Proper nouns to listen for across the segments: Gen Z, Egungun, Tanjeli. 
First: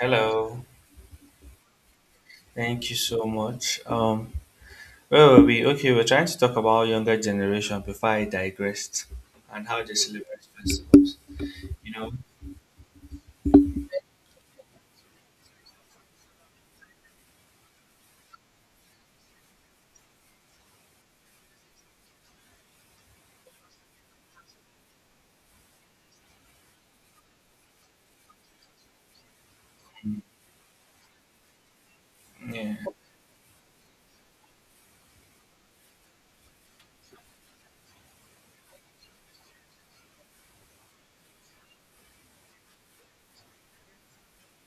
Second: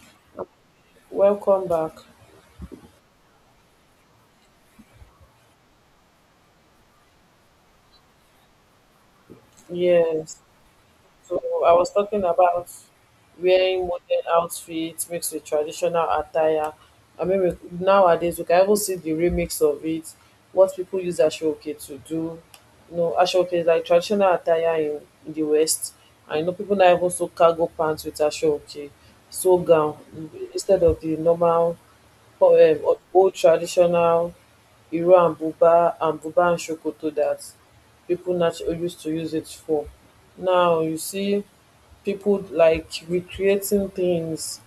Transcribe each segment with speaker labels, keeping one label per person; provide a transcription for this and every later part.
Speaker 1: Hello,
Speaker 2: Welcome back.
Speaker 1: thank you so much. Where were we? Okay, we are trying to talk about younger generation before I digressed and how they
Speaker 2: Yes.
Speaker 1: celebrate festivals.
Speaker 2: So I was
Speaker 1: You know,
Speaker 2: talking about wearing modern outfits mixed with traditional attire. I mean, nowadays we can even see the remix of it, what people use Ashoke to do. You know, Ashoke is like traditional attire in the West. I know people now even sew cargo pants with Ashoke, sew gown
Speaker 1: Mm,
Speaker 2: instead of the normal
Speaker 1: yeah.
Speaker 2: um old traditional iro and buba and buba and sokoto that people naturally used to use it for. Now you see people like recreating things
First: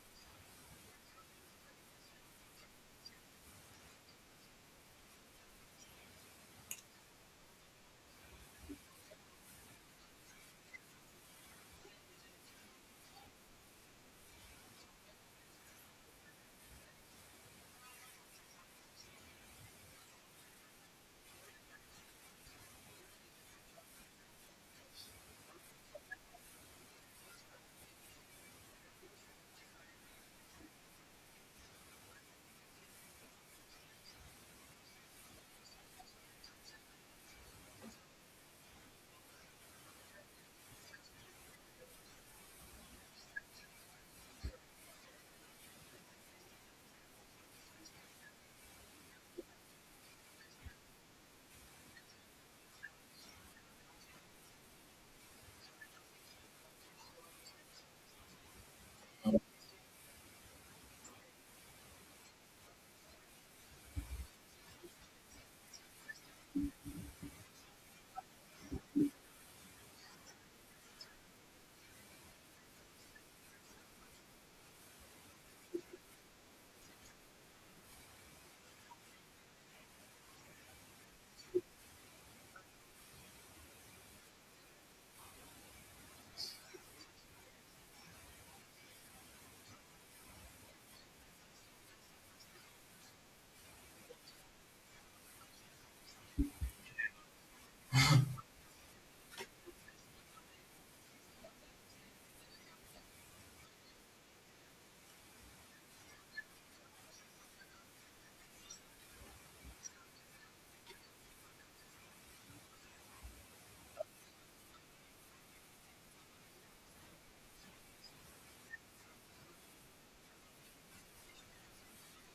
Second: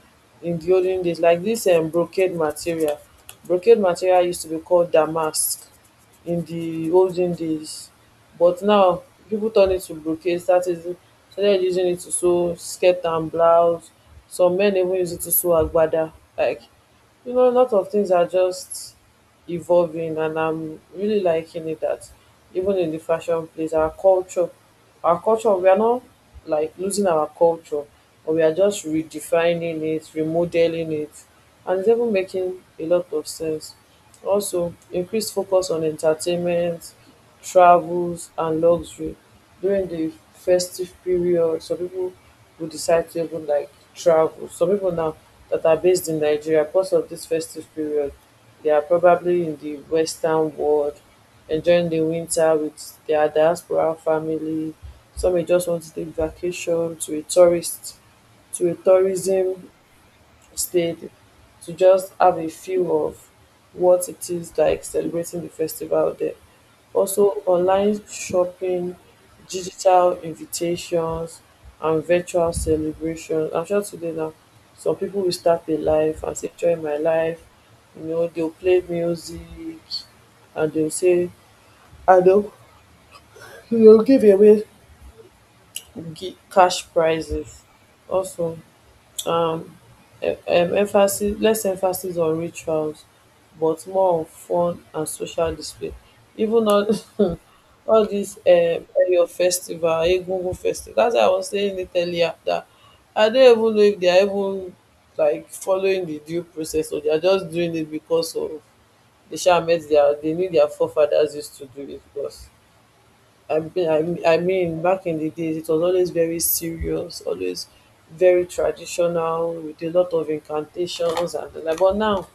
Speaker 2: in the olden days, like this brocade material. Brocade material used to be called damask in the olden days, but now people turn it to brocade, started using it to sew skirt and blouse. Some men even use it to sew agbada. Like you know, a lot of things are just evolving, and I'm really liking it that even in the fashion place, our culture, we are not like losing our culture, but we are just redefining it, remodeling it, and it's even making a lot of sense. Also, increased focus on entertainment, travels, and luxury during the festive period. Some people will decide to even like travel. Some people now that are based in Nigeria because of this festive period they are probably in the western world enjoying the winter with their diaspora family. Some may just want to take vacation to a tourism state to just have a feel of what it is like celebrating the festival there. Also online shopping, digital invitations and virtual celebrations. I'm sure today now some people will start a live and say join my live. You know, they'll play music and they'll say and they'll give away cash prizes also. um, emphasis less emphasis on rituals but more on fun and social display even all all this your festival, Egungun festival, that's why I was saying it earlier that I don't even know if they are even like following the due process, or they are just doing it because of they sha met their they knew their forefathers used to do it. Because I mean, back in the days, it was always very serious, always very traditional, with a lot of incantations and the like. But now,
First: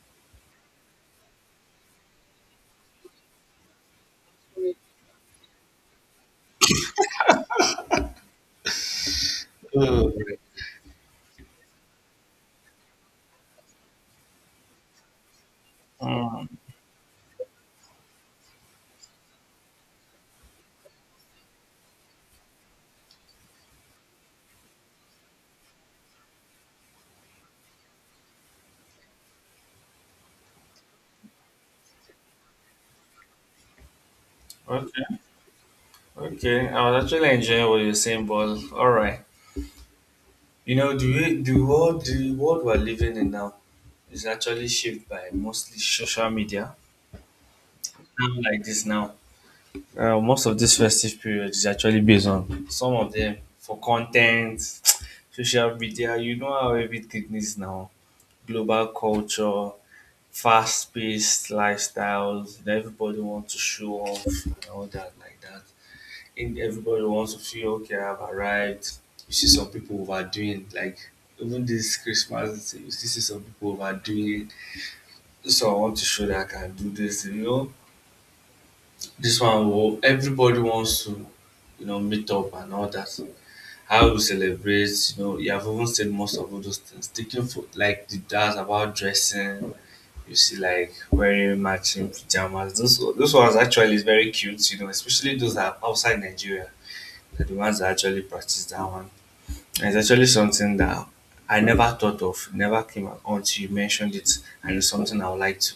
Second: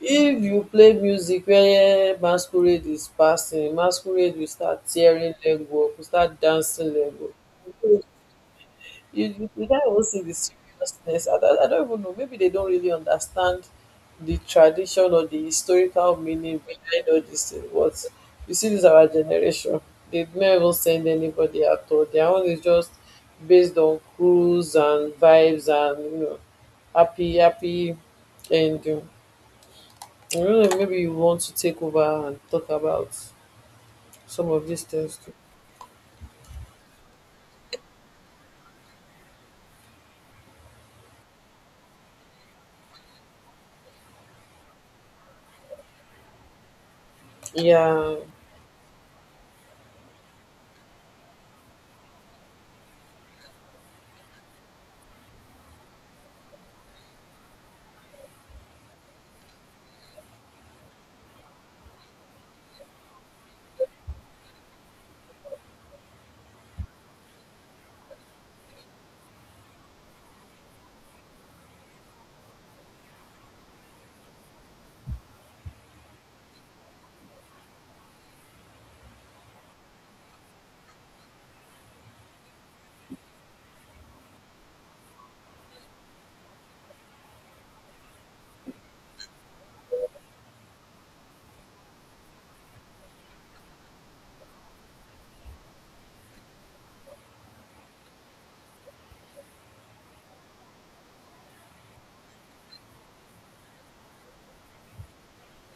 Speaker 2: if you play music where masquerade is passing, masquerade will start tearing leg work, will start dancing leg work. You can't even see the
Speaker 1: Hmm.
Speaker 2: seriousness. I don't even know. Maybe they don't really understand the tradition or the historical
Speaker 1: Mm,
Speaker 2: meaning behind all these things. What you see, this our generation. They never even send anybody at all. Their own is just based on cruise and vibes and happy ending. I don't know. Maybe you want to take over and talk about some of these things
Speaker 1: okay,
Speaker 2: too.
Speaker 1: okay. I was actually enjoying what you're saying, but all right. The world we're living in now is actually shaped by mostly social media.
Speaker 2: Yeah.
Speaker 1: Now like this now. Most of this festive period is actually based on some of them for content, social media. You know how everything is now. Global culture, fast paced lifestyles, and everybody wants to show off and all that like that. And everybody wants to feel okay. I've arrived. You see some people overdoing like even this Christmas. You still see some people overdoing it. So I want to show that I can do this. This one will everybody wants to, meet up and all that. How we celebrate, you have even seen most of all those things. Taking for like the that's about dressing, you see like wearing matching pajamas. Those ones actually is very cute, especially those that are outside Nigeria. They're the ones that actually practice that one. And it's actually something that I never thought of, never came up until you mentioned it, and it's something I would like to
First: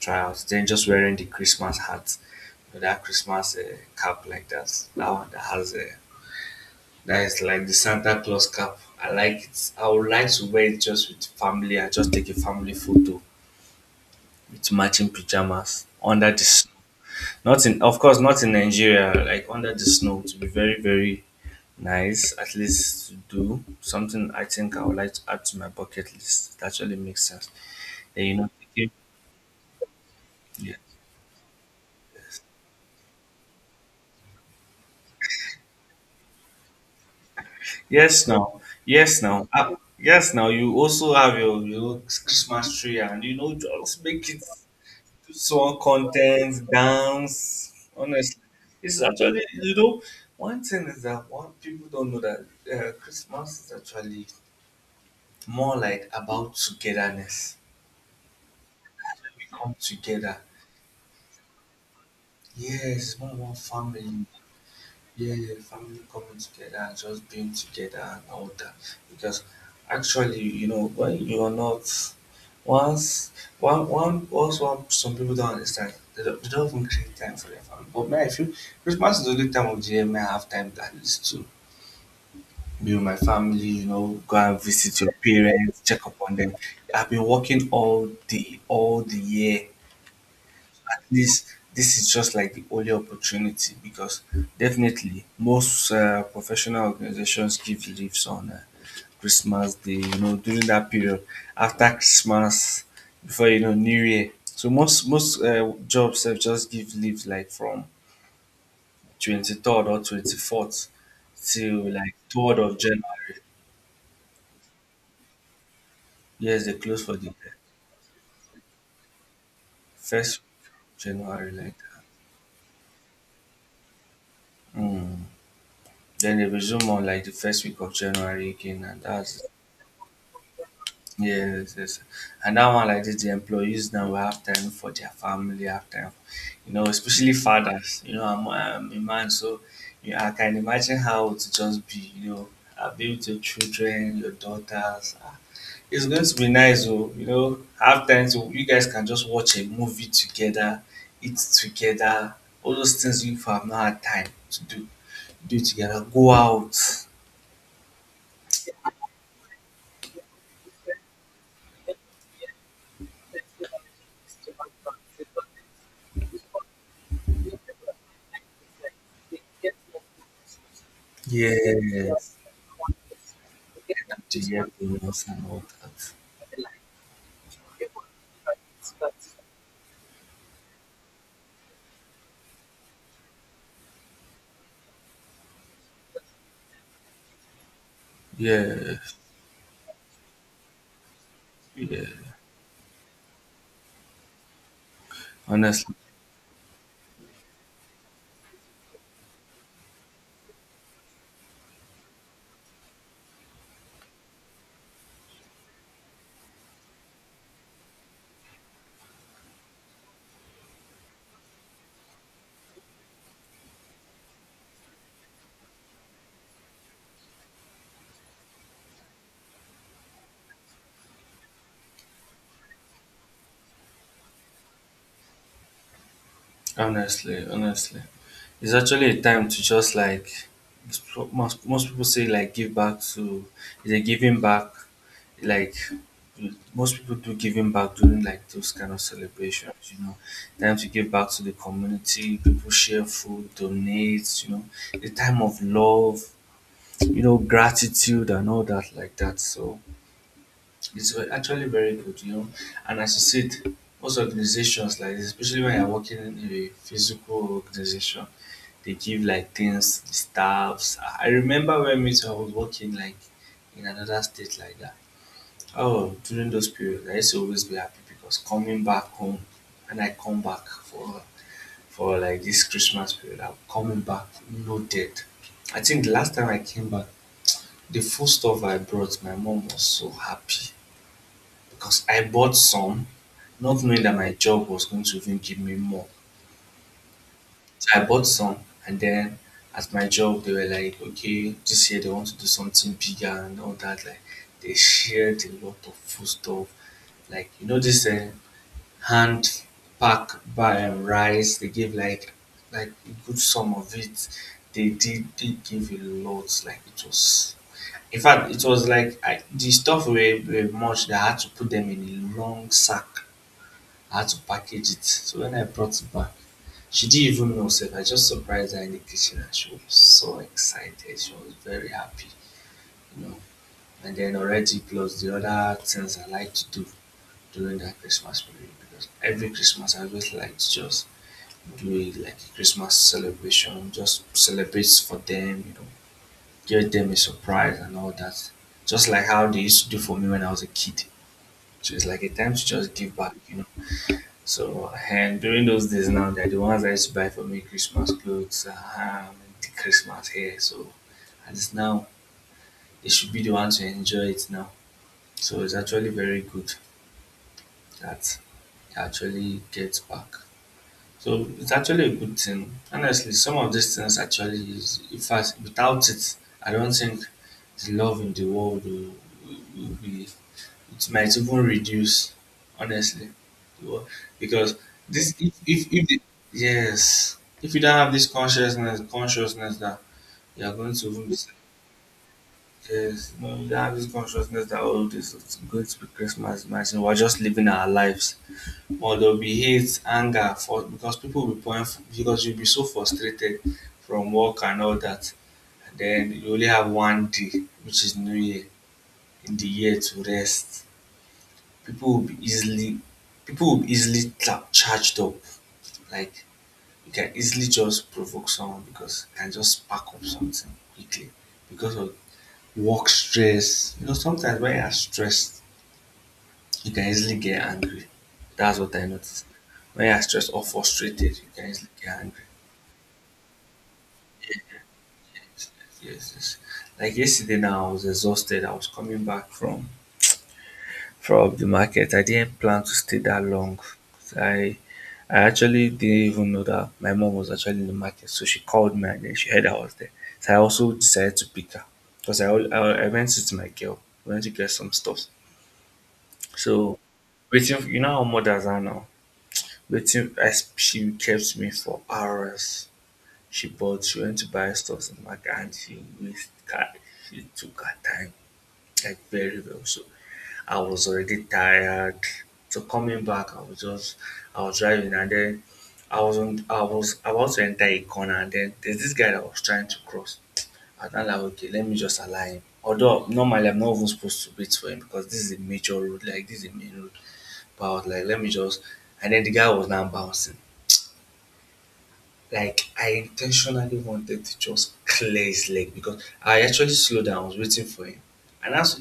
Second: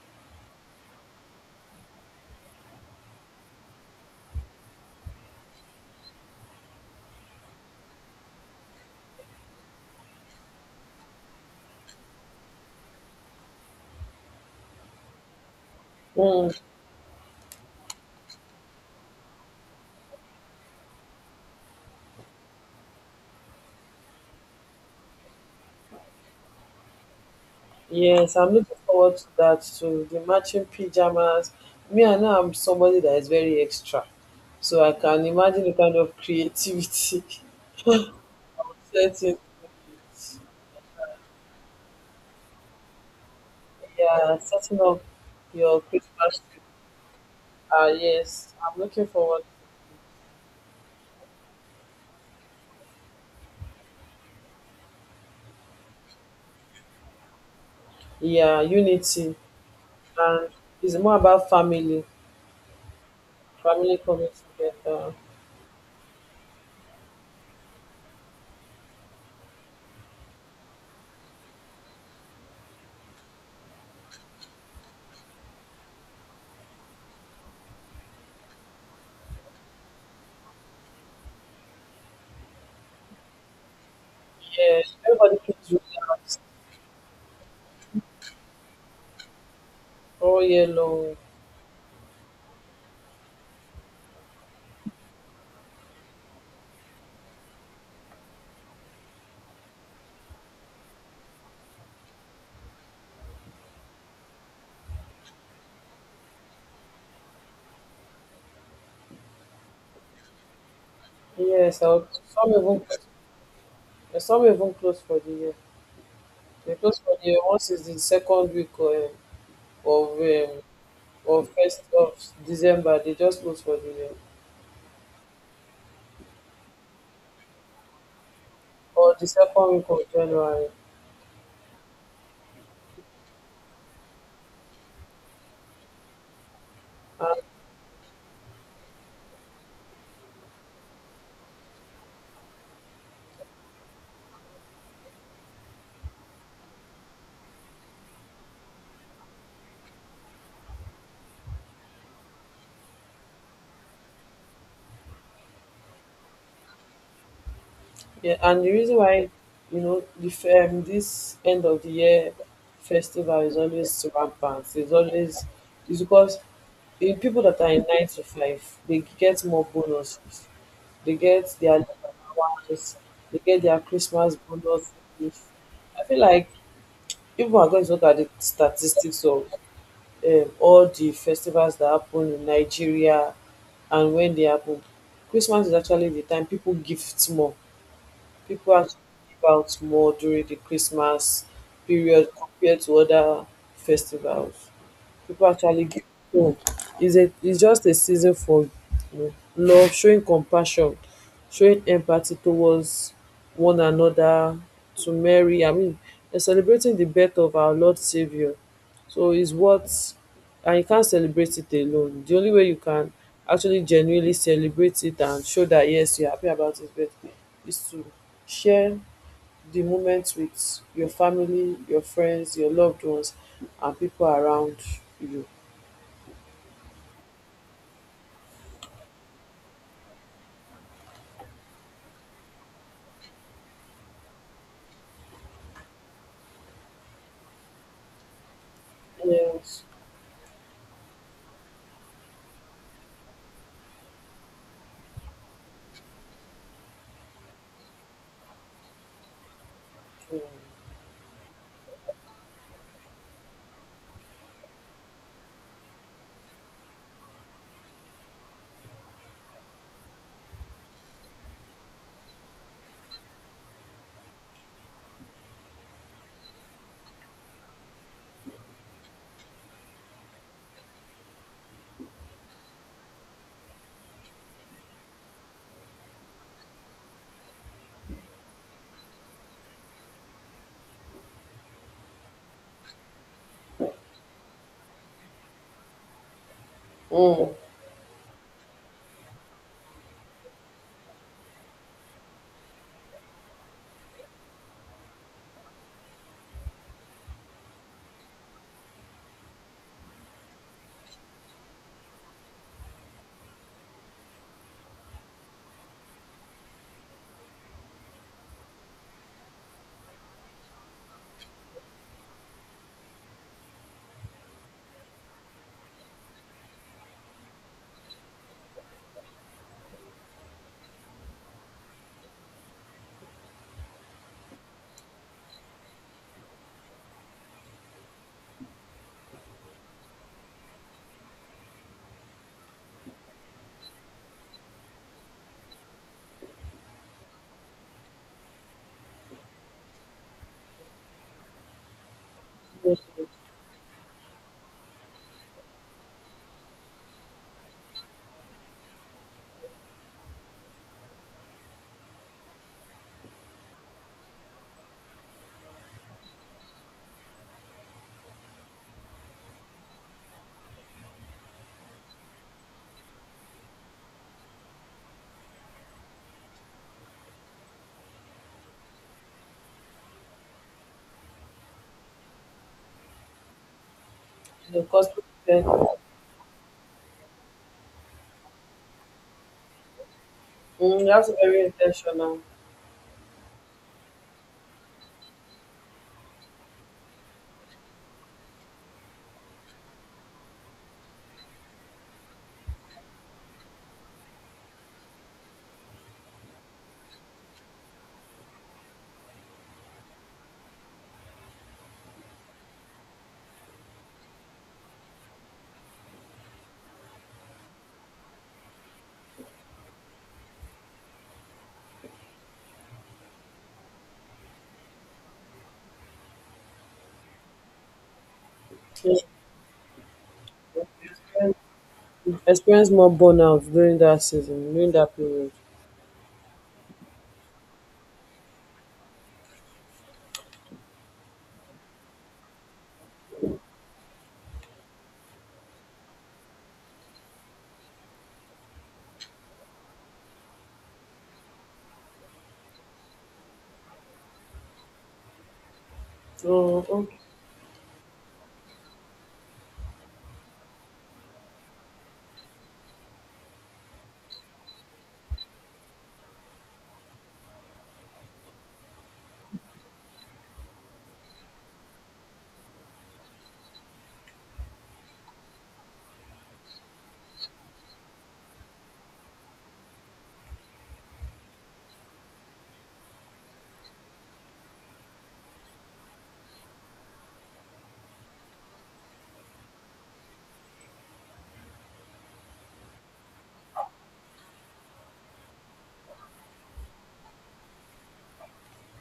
Speaker 1: tryouts. Then just wearing the Christmas hat, that Christmas cap like that. That one that has a that is like the Santa Claus cap. I like it. I would like to wear it just with family. I just take a family photo with matching pajamas under the
Speaker 2: Mm.
Speaker 1: snow. Not in, of course, not in Nigeria. Like under the snow, to be very, very nice. At least to do something. I think I would like to add to my bucket list. It actually makes sense. Then you
Speaker 2: Yes,
Speaker 1: know,
Speaker 2: I'm looking
Speaker 1: taking-
Speaker 2: forward to that too. The matching
Speaker 1: yeah.
Speaker 2: pajamas. Me, I know I'm somebody that is very extra, so I can imagine the kind of creativity.
Speaker 1: Yes, now. Yes,
Speaker 2: Setting.
Speaker 1: now. Ah, yes, now. You also have your Christmas tree, and just make
Speaker 2: Yeah,
Speaker 1: it
Speaker 2: setting up
Speaker 1: do some
Speaker 2: your Christmas tree.
Speaker 1: content, dance.
Speaker 2: Ah,
Speaker 1: Honestly,
Speaker 2: yes, I'm
Speaker 1: it's
Speaker 2: looking
Speaker 1: actually,
Speaker 2: forward.
Speaker 1: one thing is that one people don't know that Christmas is actually more like about togetherness.
Speaker 2: Yeah, unity,
Speaker 1: We come together,
Speaker 2: and it's more about family,
Speaker 1: yes, more one
Speaker 2: family
Speaker 1: family.
Speaker 2: coming together.
Speaker 1: Yeah, yeah, family coming together and just being together and all that. Because actually, when you are not once one one once one some people don't understand. They don't even create time for their family. But me, I feel Christmas is the only time of the year me I have time at least to be with my family, go and
Speaker 2: Yes,
Speaker 1: visit your
Speaker 2: everybody keeps do
Speaker 1: parents, check up
Speaker 2: that
Speaker 1: on them. I've been working all the year.
Speaker 2: all year
Speaker 1: At
Speaker 2: long.
Speaker 1: least this is just like the only opportunity because definitely most professional organizations give leaves on Christmas Day, during that period after Christmas, before New Year. So most jobs have just give leave like from 23rd or 24th
Speaker 2: Yes,
Speaker 1: till like third of January.
Speaker 2: some even close for the year.
Speaker 1: Yes, they
Speaker 2: Because
Speaker 1: close for
Speaker 2: for
Speaker 1: the
Speaker 2: the once is the second week of
Speaker 1: first
Speaker 2: um, of
Speaker 1: January like
Speaker 2: first
Speaker 1: that.
Speaker 2: of December, they just post for the
Speaker 1: Mm. Then they resume on like the first week of January again, and
Speaker 2: or the
Speaker 1: that's,
Speaker 2: second week of January.
Speaker 1: yes, yes. And that one like this, the employees now will have time for their family, have time, especially fathers. I'm a man, so you I can imagine how to just be, be with your children, your daughters. Ah. It's going to be nice, oh, have time to, you guys can just watch a movie together, eat together, all those things you have not had time to do together, go out.
Speaker 2: Yeah, and the reason why you know the this end of the year festival is always rampant. It's because the people that are in nine to five, they get more bonuses. They get their leave
Speaker 1: Yes,
Speaker 2: allowance. They get their
Speaker 1: yeah,
Speaker 2: Christmas
Speaker 1: to it's hear
Speaker 2: bonus.
Speaker 1: from and all
Speaker 2: I
Speaker 1: that.
Speaker 2: feel like if we are going to look at the statistics of all the festivals that happen in Nigeria and when they happen, Christmas is actually the time people gift more. People
Speaker 1: Yeah,
Speaker 2: actually give out more during the Christmas period
Speaker 1: yeah.
Speaker 2: compared to other festivals. People actually
Speaker 1: Honestly,
Speaker 2: give um is a It's just a season for you know love, showing compassion, showing empathy towards one another. To marry I mean, they're celebrating the birth of our Lord savior, so it's what, and you can't celebrate it alone. The only way you can actually genuinely celebrate it and show that yes, you're happy about his birth, is to share the moment with your family, your friends, your loved ones, and people around you.
Speaker 1: honestly, it's actually a time to just like most people say like give back to is a giving back. Like most people do giving back during like those kind of celebrations.
Speaker 2: Nails.
Speaker 1: Time to give back to the community. People share food, donate. A time of love. Gratitude and all that like that. So.
Speaker 2: Mm.
Speaker 1: It's actually very good. And as you said, most organizations like this, especially when you're working in a physical organization, they give like things, staffs. I remember when me too, I was working like in another state like that. Oh, during those periods, I used to always be happy because coming back home, and I come back for like this Christmas period, I'm coming back loaded. I think the last time I came back, the food stuff I brought, my mom was so happy because I bought some, not knowing that my job was going to even give me more.
Speaker 2: Mm.
Speaker 1: So I bought some, and then at my job, they were like, okay, this year they want to do something bigger and all that. Like, they shared a lot of food stuff. Like, this hand pack by rice, they gave like a good sum of it. They give a lot. Like it was like I, the stuff were much that I had to put them in a long sack. I had to package it. So when I brought it back, she didn't even know self. I just surprised her in the kitchen and she was so excited. She was very happy, you know. And then already plus the other things I like to do during that Christmas period because every Christmas I always like to just like a Christmas celebration, just celebrate for them, give them a surprise and all that. Just like how they used to do for me when I was a kid. So it's like a time to just
Speaker 2: Yes.
Speaker 1: give back. So, and during those days now, they're the ones I used to buy for me Christmas clothes, the Christmas hair. So, at least now, they should be the ones to enjoy it now. So, it's actually very good that they actually get back, so it's actually a good thing. Honestly, some of these things actually is in fact without it, I don't think the love in the world will be, it might even reduce, honestly. The wo- Because
Speaker 2: Because
Speaker 1: this if if,
Speaker 2: mm,
Speaker 1: if the, yes. If you don't have this consciousness that you are going to even
Speaker 2: that's
Speaker 1: be,
Speaker 2: very intentional.
Speaker 1: yes, no, you don't have this consciousness that all oh, this is going to be Christmas, imagine we're just living our lives or there'll be hate, anger for because people will be point because you'll be so frustrated from work and all that. And then you only have one day, which is New Year, in the year to rest. People will be easily people will be easily charged up. Like you can easily just provoke someone because you can just spark up something quickly because of work stress. Sometimes when you're stressed, you can easily get angry. That's what I
Speaker 2: You
Speaker 1: noticed. When you're stressed or frustrated, you
Speaker 2: experience
Speaker 1: can easily get angry.
Speaker 2: experience more burnout during that season, during that period.
Speaker 1: Yes, yes. Yes. Like yesterday now, I was exhausted. I was coming back from the market. I didn't plan to stay that long. I I actually didn't even know that my mom was actually in the market. So she called me and then she heard I was there. So I also decided to pick her because I went to my girl. We went to get some stuff.
Speaker 2: Mm,
Speaker 1: So
Speaker 2: okay.
Speaker 1: waiting, for, you know how mothers are now. Waiting as she kept me for hours. She went to buy stuff in the market, and she wasted her, she took her time like very well. So I was already tired. So coming back, I was driving, and then I was about to enter a corner, and then there's this guy that was trying to cross. And I'm like, okay, let me just allow him. Although normally I'm not even supposed to wait for him because this is a major road, like this is a main road. But I was like, let me just, and then the guy was now bouncing. Like I intentionally wanted to just clear his leg because I actually slowed down. I was waiting for him, and I, was,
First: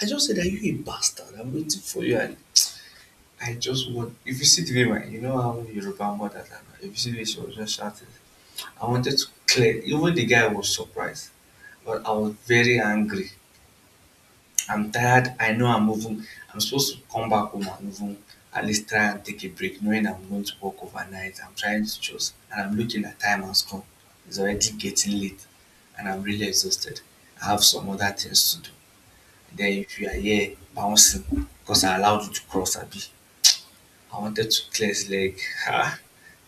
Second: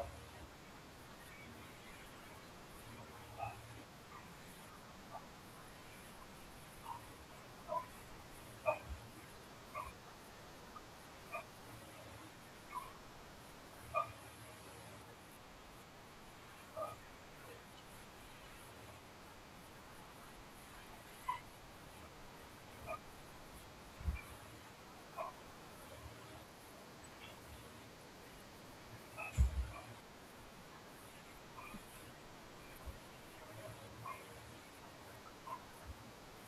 Speaker 1: I just said, "Are you a bastard? I'm waiting for you." And I just want. If you see the way my, you know how Yoruba mothers are. If you see the way she was just shouting, I wanted to clear. Even the guy was surprised, but I was very angry. I'm tired. I know I'm moving. I'm supposed to come back home and even at least try and take a break, knowing I'm going to work overnight. I'm trying to just, and I'm looking at time and stuff. It's already getting late, and I'm really exhausted. I have some other things to do. Then if you are here bouncing, because I allowed you to cross, Abby, I wanted to clear his leg. Ha!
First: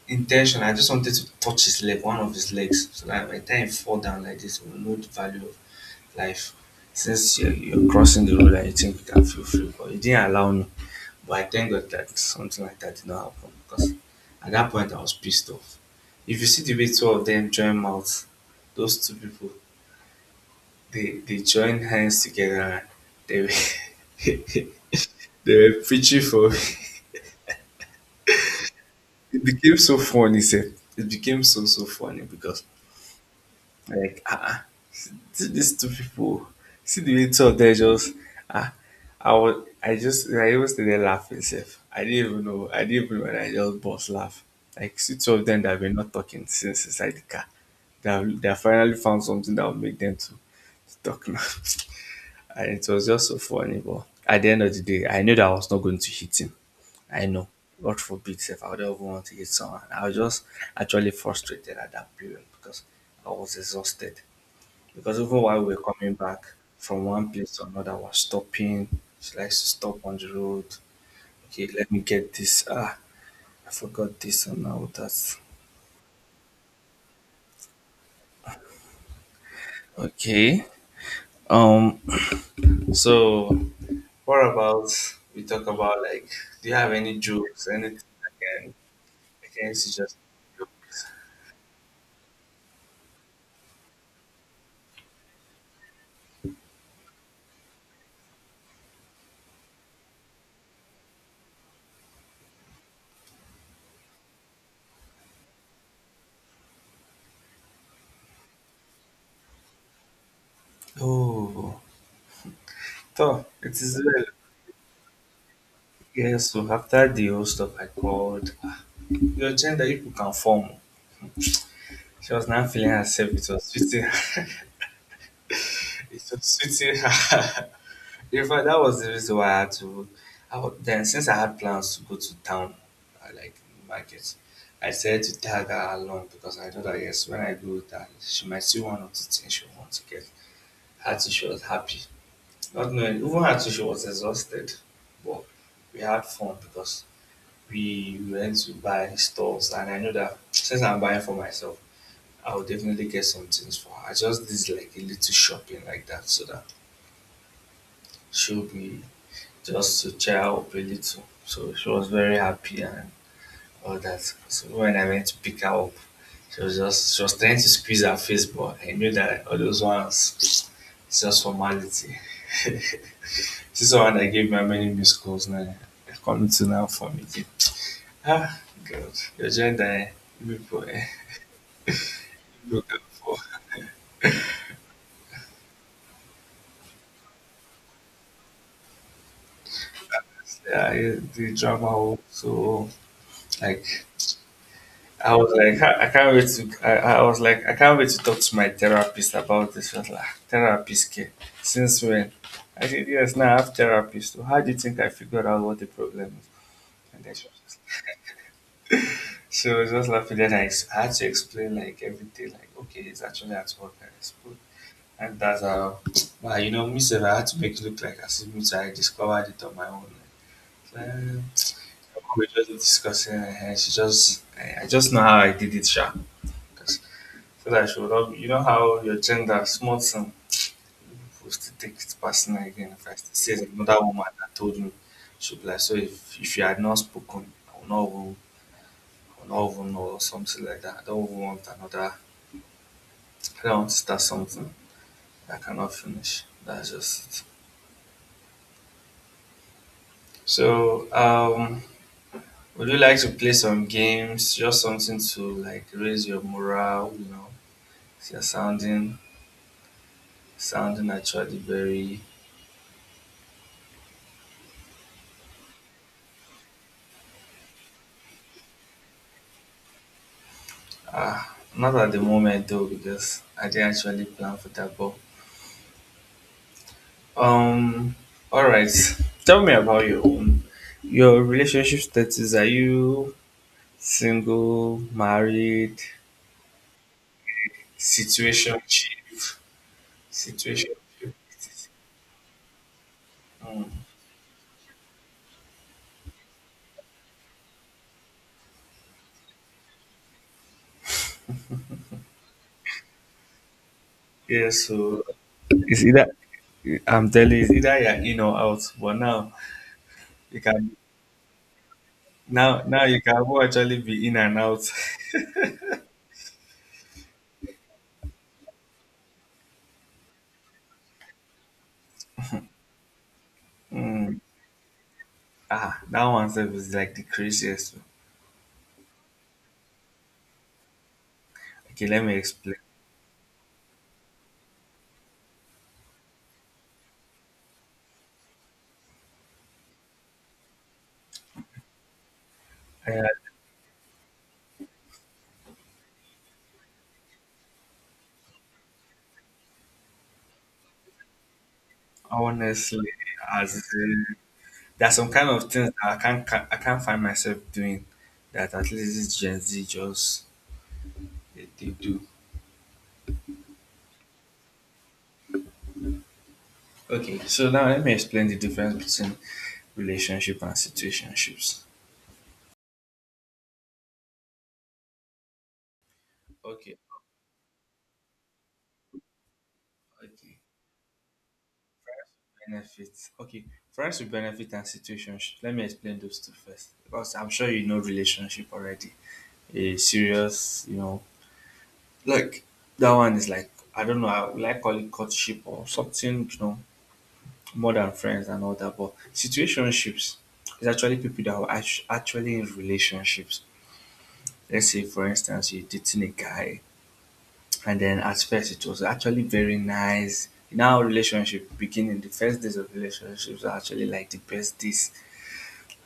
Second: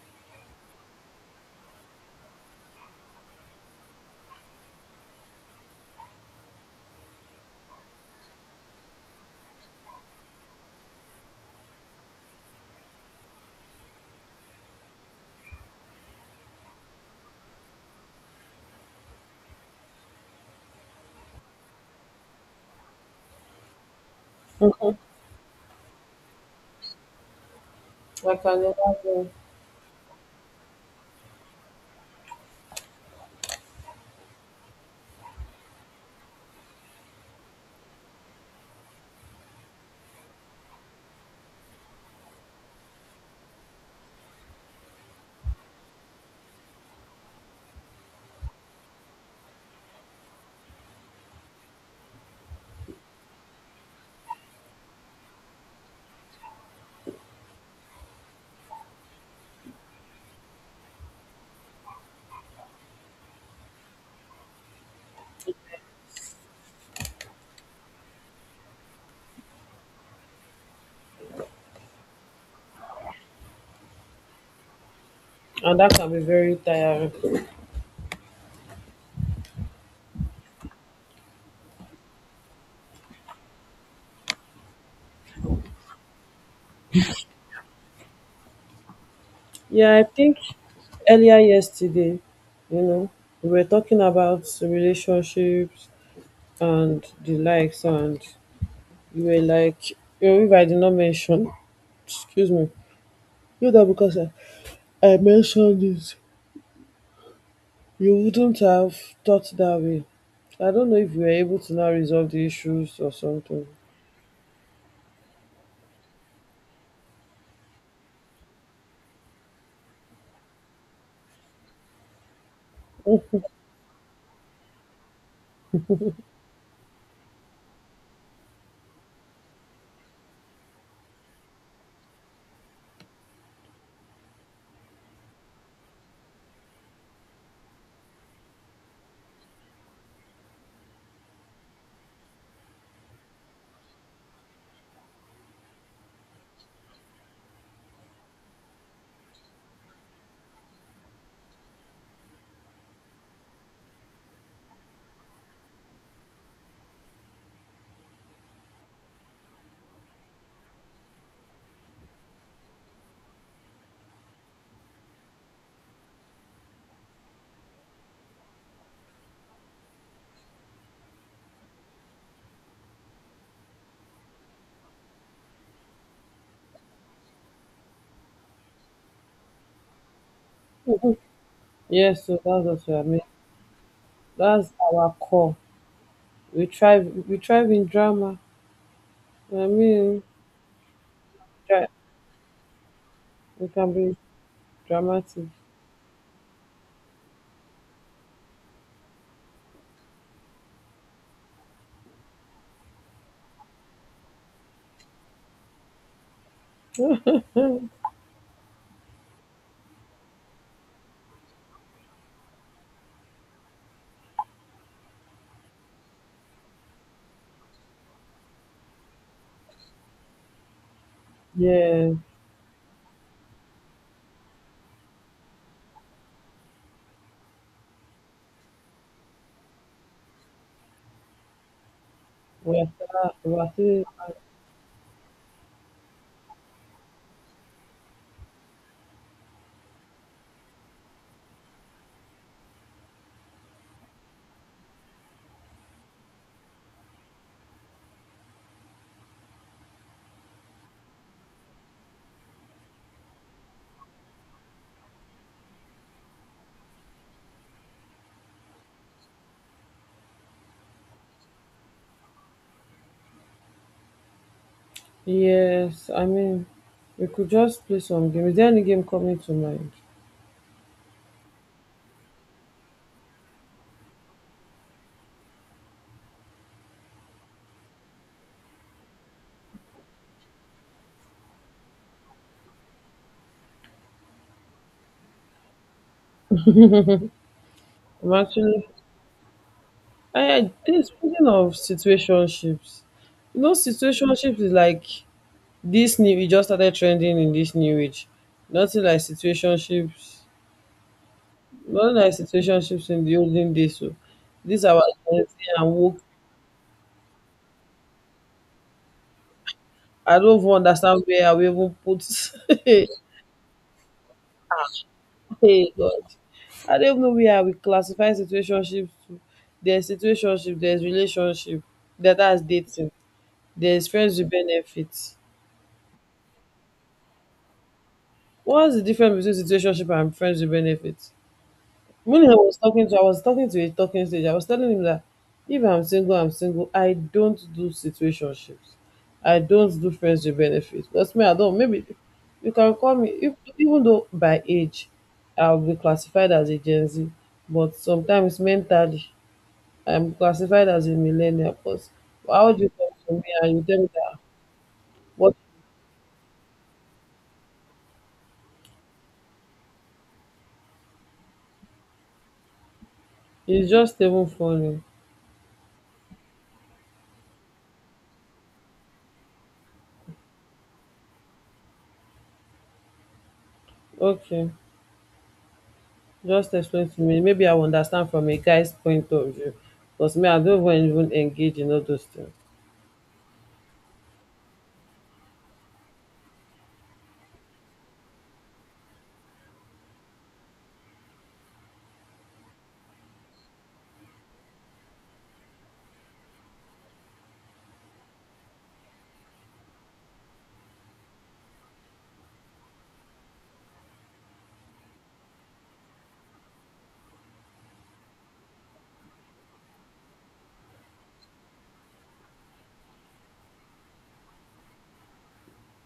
Speaker 1: Intention. I just wanted to touch his leg, one of his legs, so that by the time he fall down like this, he will know the value of life. Since you're crossing the road and you think you can feel free, but he didn't allow me. But I thank God that something like that did not happen because at that point I was pissed off. If you see the way two of them join mouths, those two people, they joined hands together and they were
Speaker 2: Okay.
Speaker 1: they were preaching for.
Speaker 2: I can imagine.
Speaker 1: It became so funny, sir. It became so funny because Like, ah, ah, see these two people, see the way two of them just, ah, I was, I just, I even stayed there laughing safe. I didn't even know, and I just bust laugh. Like, see two of them that were not talking since inside the car. They have finally found something that will make them to talk now. And it was just so funny. But at the end of the day, I knew that I was not going to hit him. I know. God forbid if I would ever want to hit someone. I was just actually frustrated at that period because I was exhausted. Because even while we were coming back from one place to another, I was stopping. She likes to stop on the road. Okay, let me get this. I forgot this, and now that's
Speaker 2: And that can be very tiring.
Speaker 1: okay. Um, so what about we talk about, like, do you have any jokes, anything? Against
Speaker 2: Yeah, I
Speaker 1: just
Speaker 2: think earlier yesterday, you know, we were talking about relationships and the likes, and you were like, if I did not mention, excuse me, that because I mentioned it, you wouldn't have thought that way. I don't know if we were able to
Speaker 1: Oh,
Speaker 2: now resolve the issues or
Speaker 1: so
Speaker 2: something.
Speaker 1: it is well. Yes, so after the whole stuff, I called, "Ah, your gender, if you can form." She was not feeling herself. It was sweeting. It was sweeting her. In fact, that was the reason why I had to. Then since I had plans to go to town, like market, I said to tag her along, because I know that yes, when I go with her, she might see one or two things she wants to get. Her too, she was happy. Not knowing, even her too, she was exhausted. But we had fun, because we went to buy stores. And I know that since I'm buying for myself, I will definitely get some things for her. I just did, like, a little shopping like that, so that she'll be, just to cheer her up a little. So she was very happy and all that. So when I went to pick her up, she was trying to squeeze her face, but I knew that all those ones it's just formality. This is someone that gave me many missed calls now. They're coming to now for me. Okay. Ah, God. Your gender, eh? You people, eh?
Speaker 2: Mhm. Yes, so that's what
Speaker 1: Look
Speaker 2: we
Speaker 1: out
Speaker 2: are mean.
Speaker 1: for.
Speaker 2: That's our core. We thrive in drama. I mean,
Speaker 1: Yeah, eh, the drama.
Speaker 2: dra-
Speaker 1: Oh, So,
Speaker 2: we
Speaker 1: like,
Speaker 2: can be dramatic.
Speaker 1: I can't wait to, I was like, I can't wait to talk to my therapist about this. I was like, "Ah, therapist care. Since when?" I said, yes, now I have therapist. So how do you think I figured out what the problem is? And then she was just laughing. Then I had to explain, like, everything, like, okay, it's actually at work. I And that's how, wow, you know, Miss Eva had to make it look like as if Miss I discovered it on my own. Like,
Speaker 2: Yeah.
Speaker 1: we just discussing, and she just, I just know how I did it, sha. 'Cause- So that she would not, you know how your gender, small thing, will still take it personal again. If I still say
Speaker 2: We are
Speaker 1: it's another
Speaker 2: still.
Speaker 1: woman that told me, she'll be like, so if you had not spoken, I would not even know, or something like that. I don't want to start something I cannot finish. That's just it. So, would you like to play some games? Just something to, like, raise your morale, you know. You're sounding sounding actually very
Speaker 2: Yes, I mean we could just play some game. Is there any game coming to mind?
Speaker 1: uh not at the moment though, because I didn't actually plan for that, but um all right. Tell me about your own, your relationship status. Are you single, married,
Speaker 2: I'm
Speaker 1: situation
Speaker 2: actually I
Speaker 1: situation
Speaker 2: this speaking of situationships. You know,
Speaker 1: mm.
Speaker 2: situationships is like this new e just started trending. In this new age, nothing like situationships in the olden days. So,
Speaker 1: Yeah,
Speaker 2: dis our
Speaker 1: so
Speaker 2: gen and
Speaker 1: it's
Speaker 2: woke,
Speaker 1: either I'm telling you, it's either you're in or out. But now
Speaker 2: I don't
Speaker 1: You
Speaker 2: even
Speaker 1: can
Speaker 2: understand where I will even put.
Speaker 1: now now you can actually be in and out.
Speaker 2: Hey God, I don't even know where I will classify situationships to. There's situationship, there's relationship, that's dating, there's friends
Speaker 1: Mm.
Speaker 2: with benefits.
Speaker 1: Ah, that one self is like the craziest one.
Speaker 2: What's the difference between situationship and friends with benefits?
Speaker 1: Okay, let me
Speaker 2: When I was
Speaker 1: explain.
Speaker 2: talking to I was talking to a talking stage, I was telling him that if I'm single, I'm single. I don't do situationships. I don't do friends with benefits. Because me, I don't, maybe you can call
Speaker 1: Uh,
Speaker 2: me if, even though by age I'll be classified as a Gen Z, but sometimes mentally I'm classified as a millennial because how do you
Speaker 1: honestly,
Speaker 2: talk to me and
Speaker 1: as
Speaker 2: you tell me
Speaker 1: in,
Speaker 2: that
Speaker 1: there are some kind
Speaker 2: what,
Speaker 1: of things that I can't find myself doing, that at least this Gen Z just they do.
Speaker 2: it's just even funny.
Speaker 1: Okay, so now let me explain the difference between relationship and situationships.
Speaker 2: Okay. Just
Speaker 1: Okay,
Speaker 2: explain to me. Maybe I will understand from a guy's point of view. Because me, I
Speaker 1: okay.
Speaker 2: don't even engage in all those things.
Speaker 1: Benefits. Okay, friendship benefit and situationship. Let me explain those two first, because I'm sure you know relationship already. A serious, you know, like, that one is like, I don't know. I would like call it courtship or something, you know, more than friends and all that. But situationships is actually people that are actually in relationships. Let's say, for instance, you're dating a guy, and then at first it was actually very nice. Now relationship beginning, the first days of relationships are actually like the best days,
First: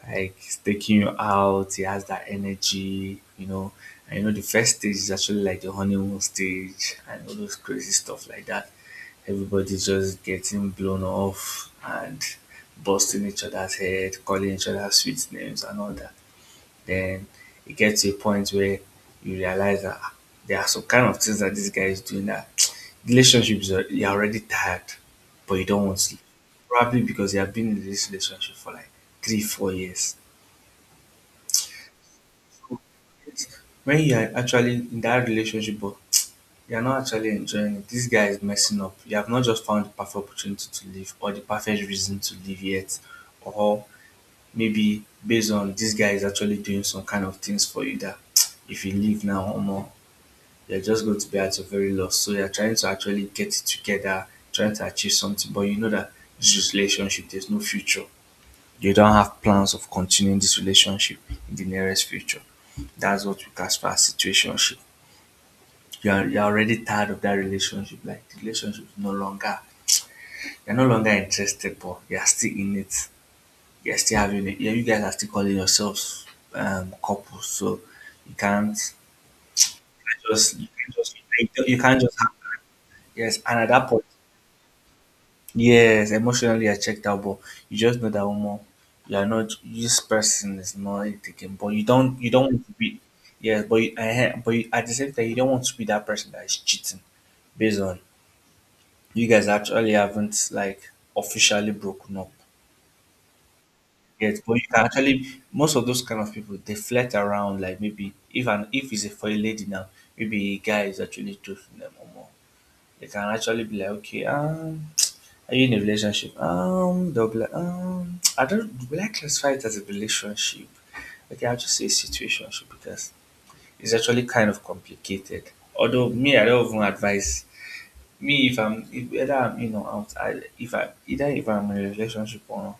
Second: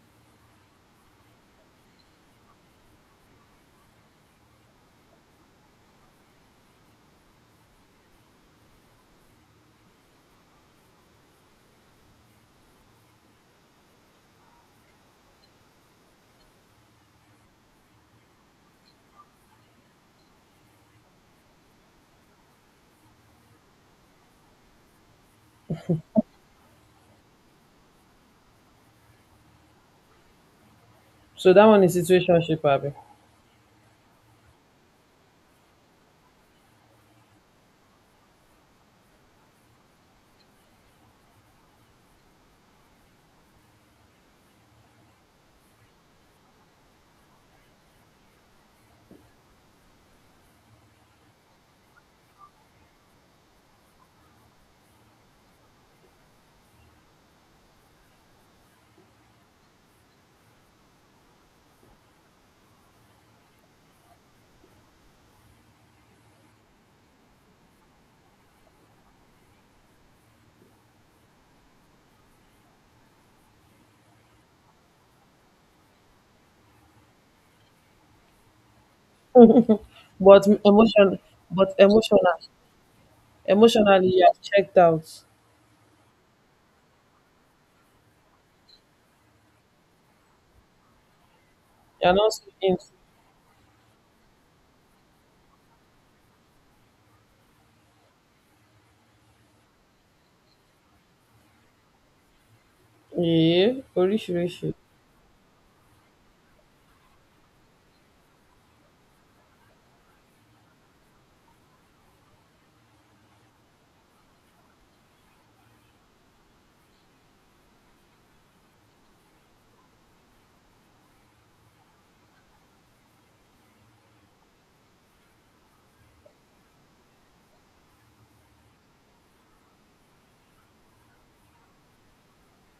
Speaker 1: like it's taking you out. It has that energy, you know. And you know, the first stage is actually like the honeymoon stage and all those crazy stuff like that. Everybody's just getting blown off and busting each other's head, calling each other sweet names and all that. Then it gets to a point where you realize that, ah, there are some kind of things that this guy is doing that relationships are, you're already tired, but you don't want to leave. Probably because you have been in this relationship for like 3 or 4 years,
Speaker 2: So that one is situationship, Abby.
Speaker 1: when you're actually in that relationship but you're not actually enjoying it. This guy is messing up, you have not just found the perfect opportunity to leave or the perfect reason to leave yet. Or maybe based on this guy is actually doing some kind of things for you that if you leave now or more, you're just going to be at your very loss. So you're trying to actually get it together, trying to achieve something, but you know that this relationship there's no future. They don't have plans of continuing this relationship in the nearest future. That's what we classify as situationship. You're already tired of that relationship. Like, the relationship is no longer, you're no longer interested, but you're still in it. You're still having it. Yeah, you guys are still calling yourselves, couples, so you can't
Speaker 2: But
Speaker 1: just you can't just
Speaker 2: emotion, but
Speaker 1: you can't just
Speaker 2: emotional,
Speaker 1: have, yes. And at that point,
Speaker 2: emotionally, you are checked out.
Speaker 1: yes, emotionally I checked out, but you just know that more you're not this person is not taking, but you
Speaker 2: You
Speaker 1: don't
Speaker 2: are
Speaker 1: you
Speaker 2: not
Speaker 1: don't want to
Speaker 2: speaking.
Speaker 1: be, yes, but at the same time you don't want to be that person that is cheating, based on you guys actually haven't like officially broken up
Speaker 2: Yeah,
Speaker 1: yet. But you
Speaker 2: relationship.
Speaker 1: can actually, most of those kind of people they flirt around, like maybe if an, if it's a, for a lady now, maybe a guy is actually choosing them or more. They can actually be like, okay, are you in a relationship? They'll be like, I don't, will I classify it as a relationship? Okay, I'll just say situationship because it's actually kind of complicated. Although me, I don't even advise me if I'm if either I'm, you know, out. If I either, if I'm in a relationship or not,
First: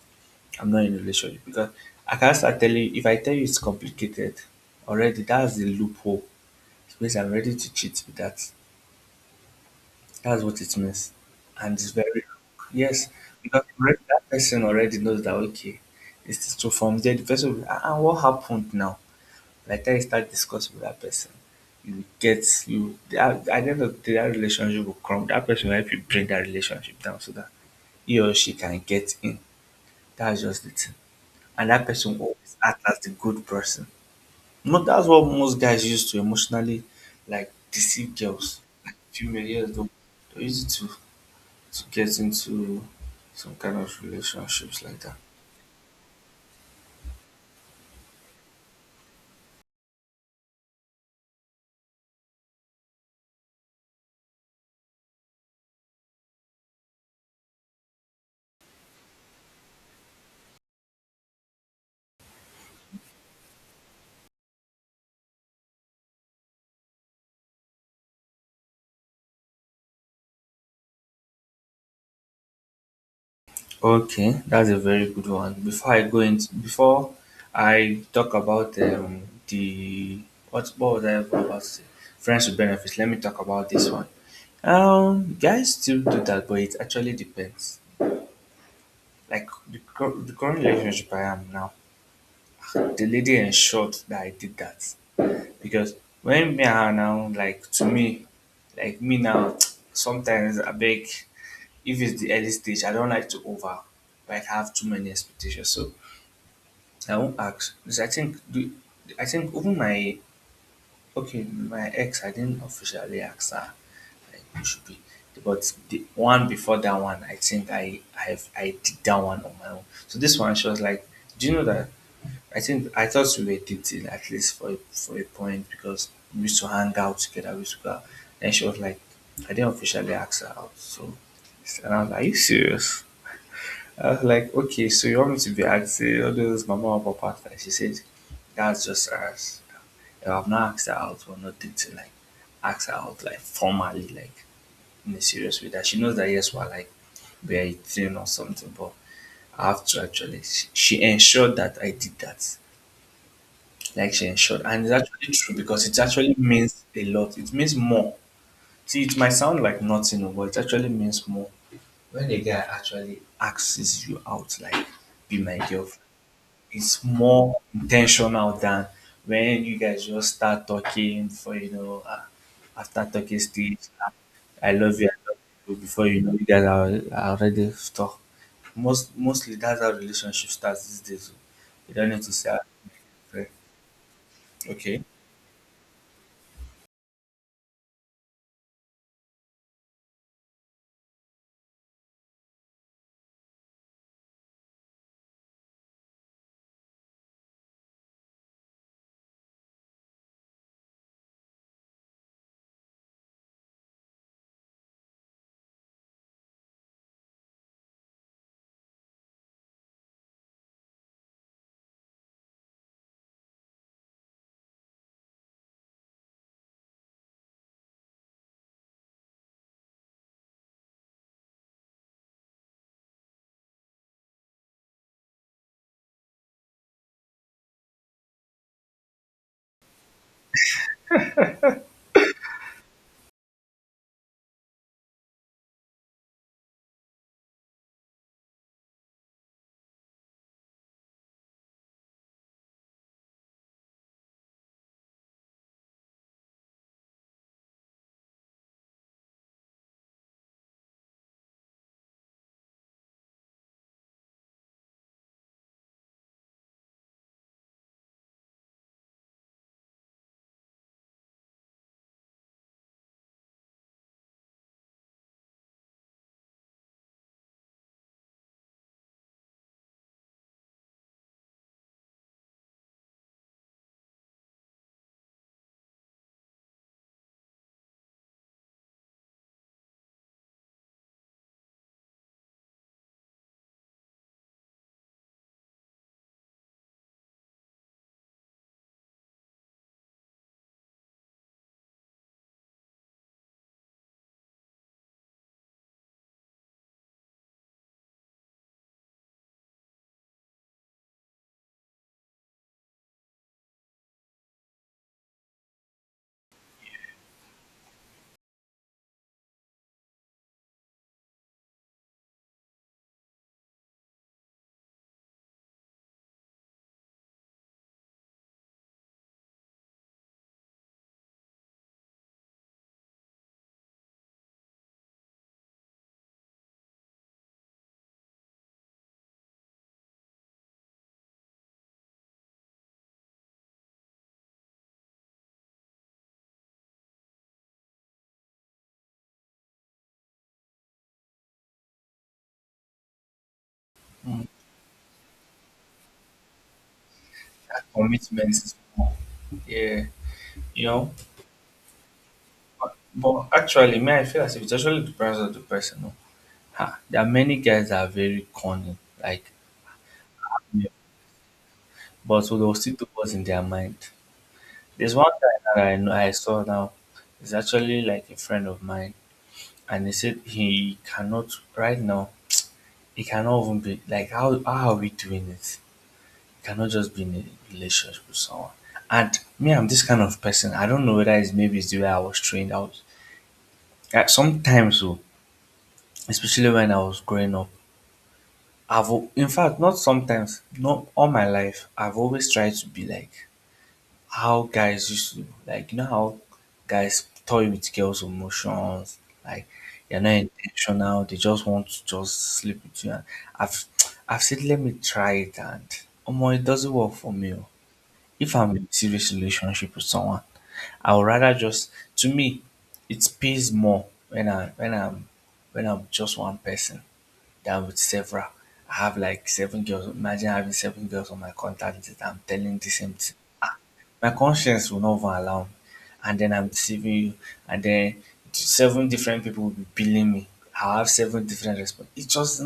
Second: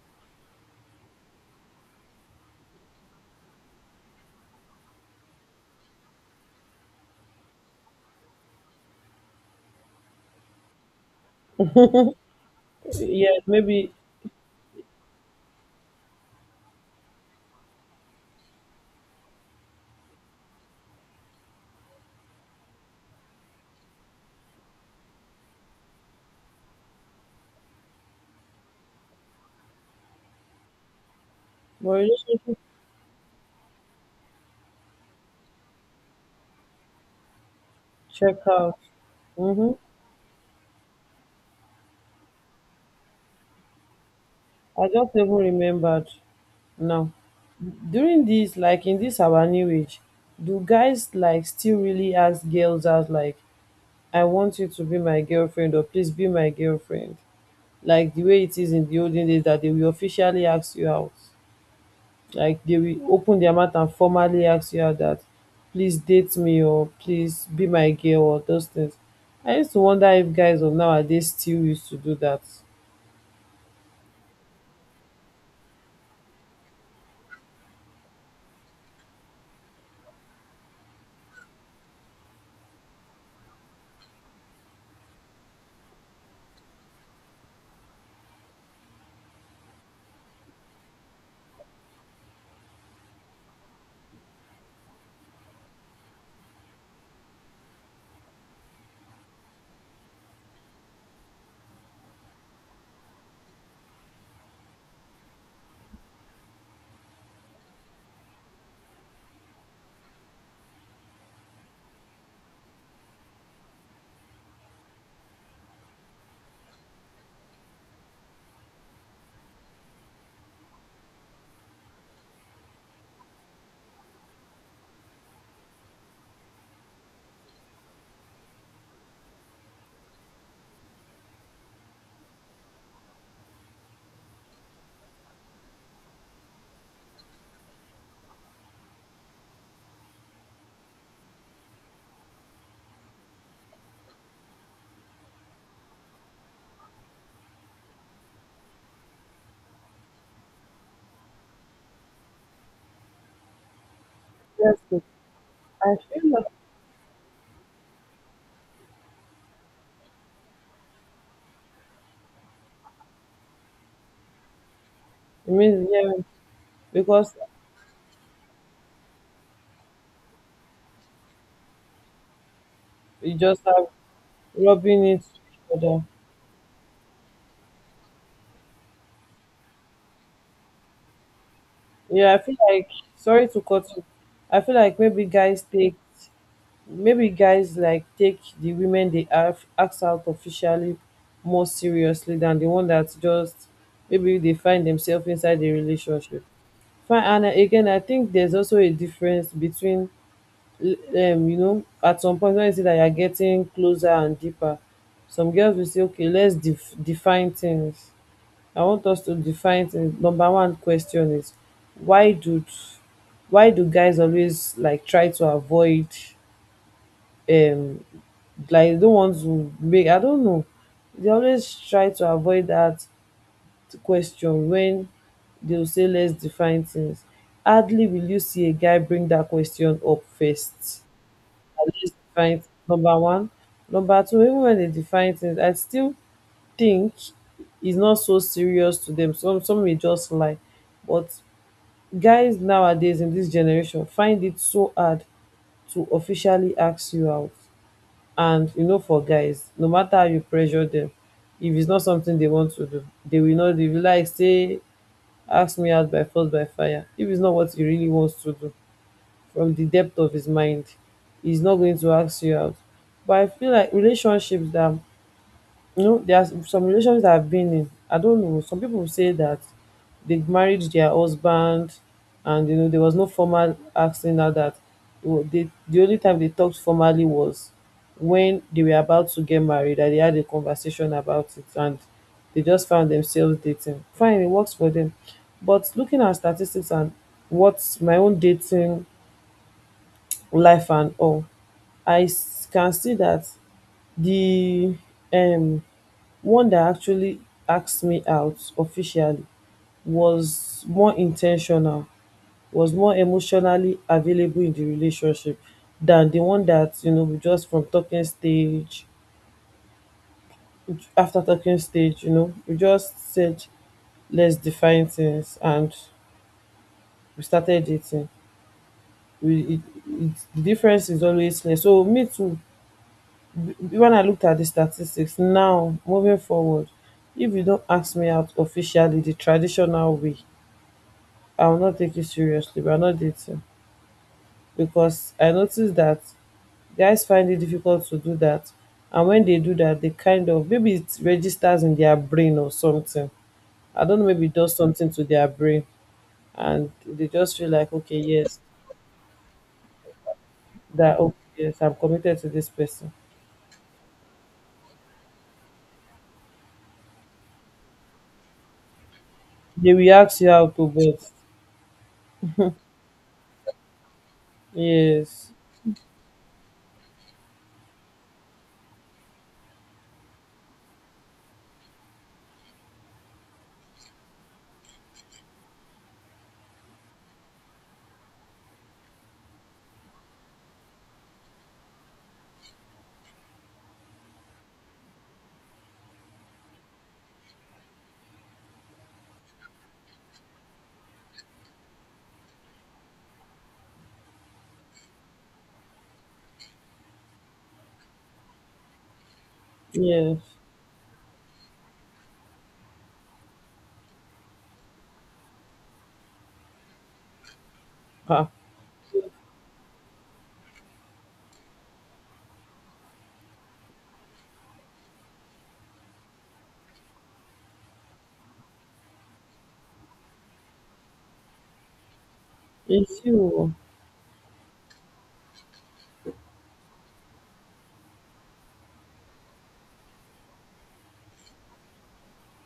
Speaker 1: I'm not in a relationship, because I can't start telling you, if I tell you it's complicated, already that's the loophole. It means I'm ready to cheat with that. That's what it means. And it's very, yes,
Speaker 2: Yes,
Speaker 1: because
Speaker 2: maybe,
Speaker 1: already that person already knows that, okay, it's so from there, the person will, what happened now? Like that, you start discussing with that person. At the end of the day, that relationship will come. That person will help you bring that relationship down so that he or she can get in. That's just the thing. And that
Speaker 2: but
Speaker 1: person will
Speaker 2: relationship
Speaker 1: always act as the good person. Not, that's what most guys use to emotionally, like, deceive
Speaker 2: check
Speaker 1: girls.
Speaker 2: out.
Speaker 1: Like, female, yes,
Speaker 2: Mm-hmm.
Speaker 1: they'll use it to get into some kind of relationships
Speaker 2: I
Speaker 1: like
Speaker 2: just
Speaker 1: that.
Speaker 2: even remembered now. During this, like in this our new age, do guys like still really ask girls out, like I want you to be my girlfriend, or please be my girlfriend. Like the way it is in the olden days that they will officially ask you out. Like they will open their mouth and formally ask you out that please date me, or please be my girl, or those things. I used to wonder if guys of nowadays still used to do that.
Speaker 1: Okay, that's a very good one. Before I go into before I talk about, the what was I about to say? Friends with benefits. Let me talk about this one. Guys still do that, but it actually depends. Like the current relationship I am now, the lady ensured that I did that because when me and her now, like to me, like me now, sometimes I beg if it's the early stage, I don't like to over like have too many expectations. So I won't ask. Because I think even my ex I didn't officially ask her like who should be. But the one before that one, I think I I've, I did that one on my own. So this one, she was like, "Do you know that?" I think I thought we were dating at least for for a point because we used to hang out together. We used to go out. Then she was like, "I didn't officially ask her out." So and I was like, "Are you serious?" I was like, "Okay, so you want me to be asking all those mama and papa out?" Like she said, that's just us. Yeah, I've not asked her out or nothing to like ask her out like formally, like in a serious way. That she knows that yes, we're like we're eating or something, but I have to actually. She ensured that I did that. Like she ensured,
Speaker 2: Yes,
Speaker 1: and it's
Speaker 2: sir.
Speaker 1: actually true because
Speaker 2: I
Speaker 1: it
Speaker 2: feel
Speaker 1: actually
Speaker 2: like
Speaker 1: means a lot. It means more. See, it might sound like nothing, oh, but it actually means more when a guy actually asks you out, like be
Speaker 2: it
Speaker 1: my
Speaker 2: means,
Speaker 1: girlfriend.
Speaker 2: yeah,
Speaker 1: It's
Speaker 2: because
Speaker 1: more intentional than when you guys just start talking for after
Speaker 2: you
Speaker 1: talking
Speaker 2: just
Speaker 1: stage.
Speaker 2: have
Speaker 1: uh,
Speaker 2: rubbing it to
Speaker 1: I love
Speaker 2: each
Speaker 1: you
Speaker 2: other.
Speaker 1: before you know you guys are already stuck. Mostly that's how relationship starts these days. So you don't need to
Speaker 2: Yeah, I
Speaker 1: say
Speaker 2: feel
Speaker 1: "Ah,
Speaker 2: like, sorry
Speaker 1: okay."
Speaker 2: to cut you. I feel like
Speaker 1: Okay.
Speaker 2: maybe guys like take the women they ask out officially more seriously than the one dat just maybe they find themselves inside the relationship. Fine, and again, I think theres also a difference between l- you know, at some point when you see that you are getting closer and deeper, some girls will say okay, lets define things. I want us to define things. Number one question is, why do why do guys always like try to avoid um like, don't want to make, I don't know. They always try to avoid that question when they'll say let's define things. Hardly will you see a guy bring that question up first. At least define things, number one. Number two, even when they define things, I still think it's not so serious to them. Some may just lie. But guys nowadays in this generation find it so hard to officially ask you out. And you know for guys, no matter how you pressure them, if it's not something they want to do, they will not. They will like say ask me out by force by fire. If it's not what he really wants to do from the depth of his mind, he's not going to ask you out. But I feel like relationships that, you know, there are some relationships that I've been in. I don't know. Some people say that they married their husband, and you know there was no formal asking out that. Well, they, the only time they talked formally was when they were about to get married, that they had a conversation about it, and they just found themselves dating. Fine, it works for them. But looking at statistics and what's my own dating life and all, can see that the um one that actually asked me out officially was more intentional, was more emotionally available in the relationship than the one that you know we just from talking stage, after talking stage you know we just said let's define things and we started dating. we it, it, the difference is always clear. So me too, when I looked at the statistics now moving forward, if you don't ask me out officially the traditional way, I will not take you seriously. We are not dating. Because I noticed that guys find it difficult to do that. And when they do that, they kind of maybe it registers in their brain or something. I don't know, maybe it does something to their brain and they just feel
Speaker 1: That
Speaker 2: like, okay,
Speaker 1: commitment
Speaker 2: yes,
Speaker 1: is more. Yeah, you know.
Speaker 2: that okay, yes, I'm committed to this
Speaker 1: But,
Speaker 2: person.
Speaker 1: but actually man, I feel as if it actually depends on the person. No? Ha, there are many guys that are very cunning. Like
Speaker 2: They will ask you out to bed.
Speaker 1: but there was still do words in their mind. There's one
Speaker 2: Yes,
Speaker 1: guy that I know I saw now. He's actually like a friend of mine, and he said he cannot right now. He cannot even be like how are we doing it? He cannot just be in a relationship with someone. And me, I'm this kind of person. I don't know whether it's maybe it's the way I was trained. I was sometimes, oh, especially when I was growing up. I've al- in fact not sometimes, not all my life. I've always tried to be like how guys used to like you know how guys toy with girls' emotions, like they're not
Speaker 2: yes.
Speaker 1: intentional, they just want to just sleep with you and I've I've said let me try it and it doesn't work for me. Oh.
Speaker 2: Ah,
Speaker 1: If I'm in a serious relationship with someone, I would rather just to me it pays more when I when I'm just one person than with several. I have like seven girls. Imagine having seven girls on my contact list that I'm telling the same
Speaker 2: it's
Speaker 1: thing.
Speaker 2: you.
Speaker 1: Ah, my conscience will not even allow me. And then I'm deceiving you. And then seven different people will be billing me. I have seven different responses. It just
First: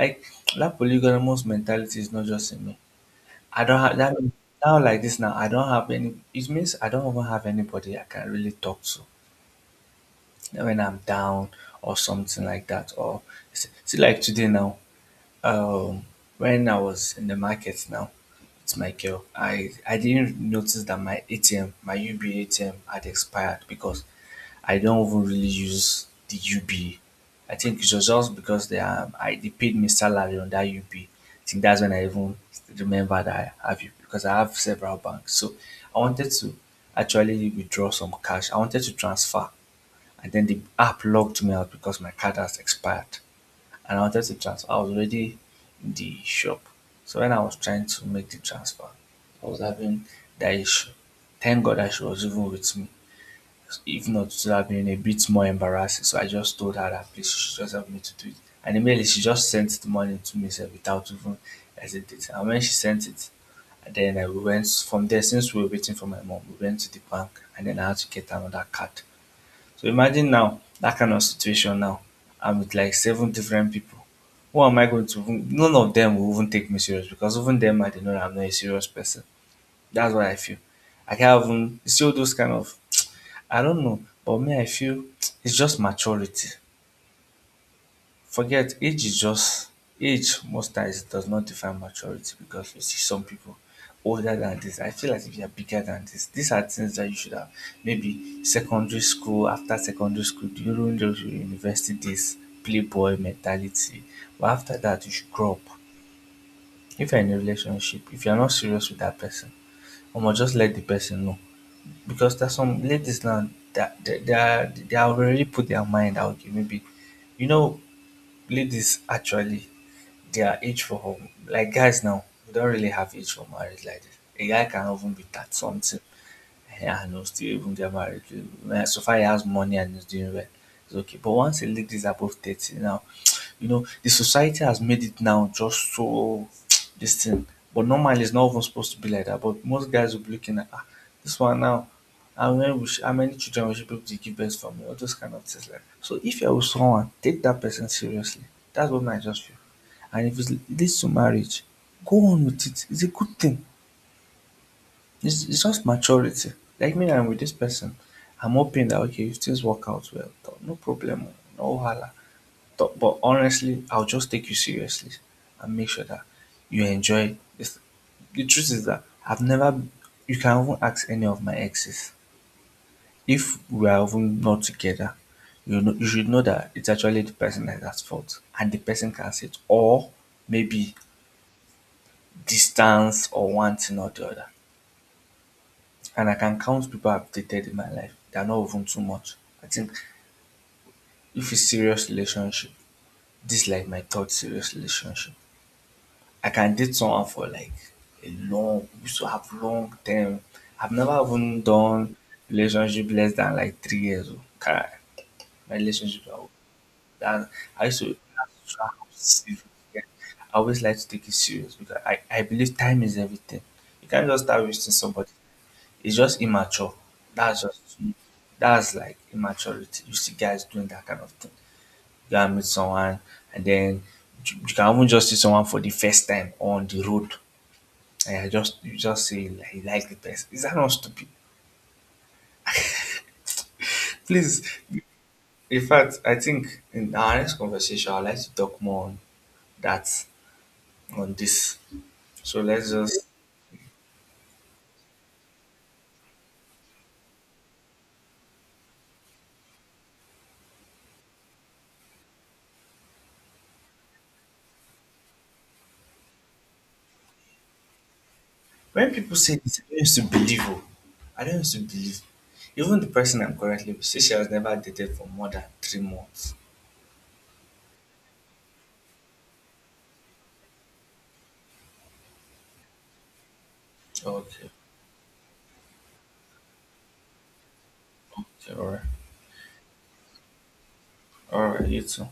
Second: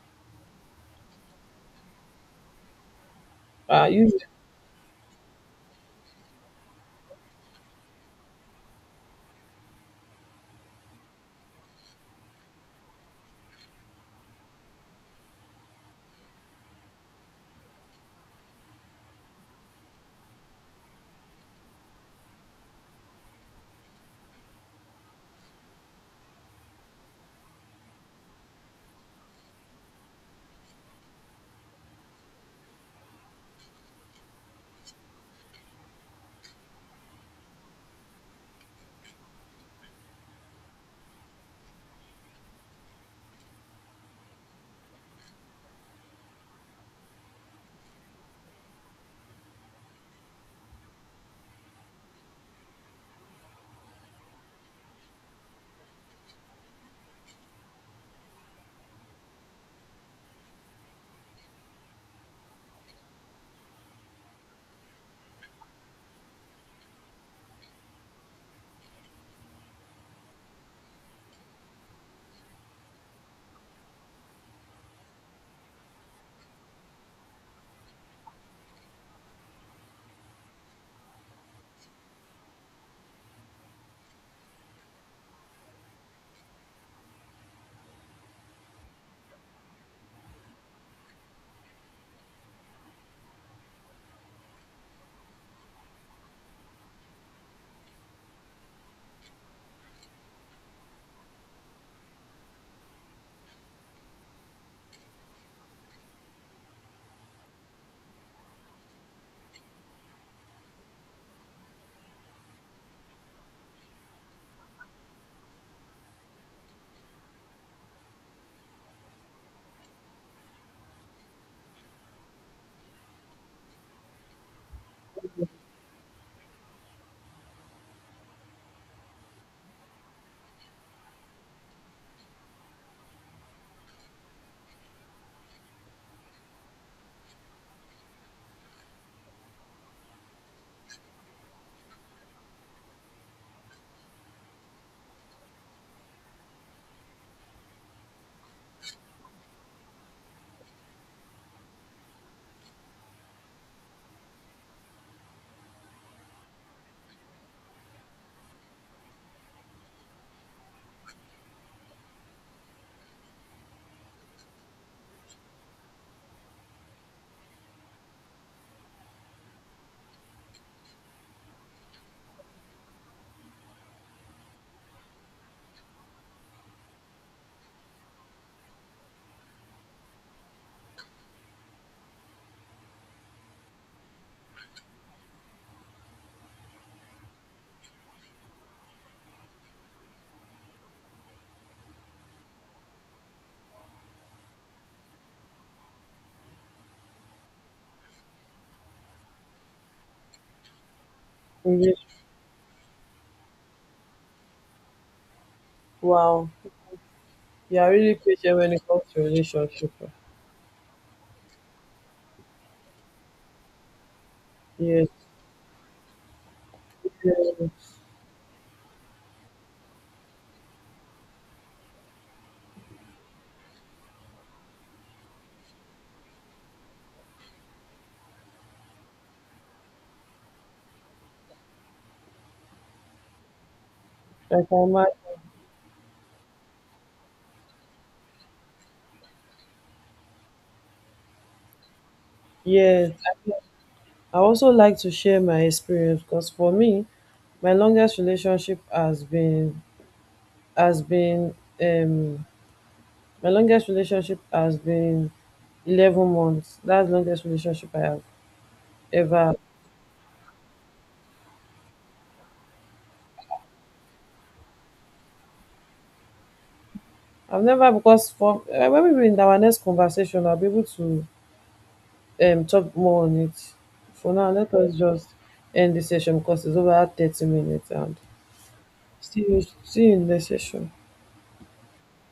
Speaker 1: like that polygamous mentality is not just in me. I don't
Speaker 2: Ah,
Speaker 1: have
Speaker 2: you.
Speaker 1: that now like this now. I don't have any. It means I don't even have anybody I can really talk to when I'm down or something like that. Or see, see like today now, um, when I was in the market now with my girl, I didn't notice that my ATM, my UB ATM had expired because I don't even really use the UB. I think it was just because they I they paid me salary on that UB. Think that's when I even remember that I have UB because I have several banks. So I wanted to actually withdraw some cash. I wanted to transfer and then the app locked me out because my card has expired and I wanted to transfer. I was already in the shop. So when I was trying to make the transfer, I was having that issue. Thank God that she was even with me. If not, it would have been a bit more embarrassing. So I just told her that please she should just help me to do it. And immediately she just sent the money to me sef, without even hesitating. And when she sent it, and then I we went from there since we were waiting for my mom, we went to the bank and then I had to get another card. So imagine now that kind of situation now. I'm with like seven different people. Who am I going to even- none of them will even take me serious because even them I might know that I'm not a serious person. That's what I feel. I can't even it's still those kind of I don't know, but me I feel it's just maturity. Forget age is just age. Most times it does not define maturity because you see some people older than this, I feel as if you're bigger than this, these are things that you should have maybe secondary school, after secondary school during those university days, playboy mentality, but after that you should grow up. If you're in a relationship, if you're not serious with that person, omo just let the person know. Because there's some ladies now that they are already put their mind out okay maybe you know. Ladies actually their age for home. Like guys now we don't really have age for marriage like this. A guy can even be that something, yeah, I know still even get married. Eh, so far he has money and he's doing well. It's okay. But once a lady is above 30 now, you know, the society has made it now just so this thing. But normally it's not even supposed to be like that. But most guys will be looking at ah, this one now. How many, we sh- how many children we should be able to give birth from? All those kind of things. Like so if you're with someone, take that person seriously. That's what I just feel. And if it's- it leads to marriage, go on with it. It's a good thing. It's just maturity. Like me I'm with this person, I'm hoping that okay, if things work out well, th- no problem, no wahala. Th- but honestly, I'll just take you seriously and make sure that you enjoy this. The truth is that I've never. You can even ask any of my exes if we are even not together. You know, you should know that it's actually the person that is at fault, and the person can say it, or maybe distance or one thing or the other. And I can count people I've dated in my life, they are not even too much. I think if it's serious relationship, this is like my third serious relationship. I can date someone for like a long, we used to have long term. I've never even done relationship less than like 3 years. Oh. Kai, my relationship, are-
Speaker 2: Wow.
Speaker 1: that
Speaker 2: You
Speaker 1: I
Speaker 2: are
Speaker 1: used
Speaker 2: really
Speaker 1: to
Speaker 2: patient when it
Speaker 1: try
Speaker 2: comes
Speaker 1: how
Speaker 2: to
Speaker 1: serious.
Speaker 2: relationship.
Speaker 1: Yeah. I always like to take it serious because I believe time is everything. You can't just start wasting
Speaker 2: Yes.
Speaker 1: somebody. It's just immature. That's just
Speaker 2: Yes.
Speaker 1: that's like immaturity. You see guys doing that kind of thing. You can meet someone and then you can even just see someone for the first time on the road. And you just say you like the person. Is that not stupid?
Speaker 2: Like I
Speaker 1: Please
Speaker 2: can.
Speaker 1: in fact I think in our next conversation I'd like to talk more on that on this. So let's
Speaker 2: Yes,
Speaker 1: just
Speaker 2: I also like to share my experience because for me, my longest relationship has been um my longest relationship has been 11 months. That's the longest relationship I have
Speaker 1: when people
Speaker 2: ever.
Speaker 1: say this, I don't used to believe. Oh, I don't used to believe. Even the person I'm currently with, she has never dated for more than 3 months.
Speaker 2: I've never, because for when we were in our next conversation, I'll be able to talk more on it. For now,
Speaker 1: Okay,
Speaker 2: let us just end the session because it's over 30 minutes, and
Speaker 1: okay,
Speaker 2: see you in the session.
Speaker 1: all right, you too.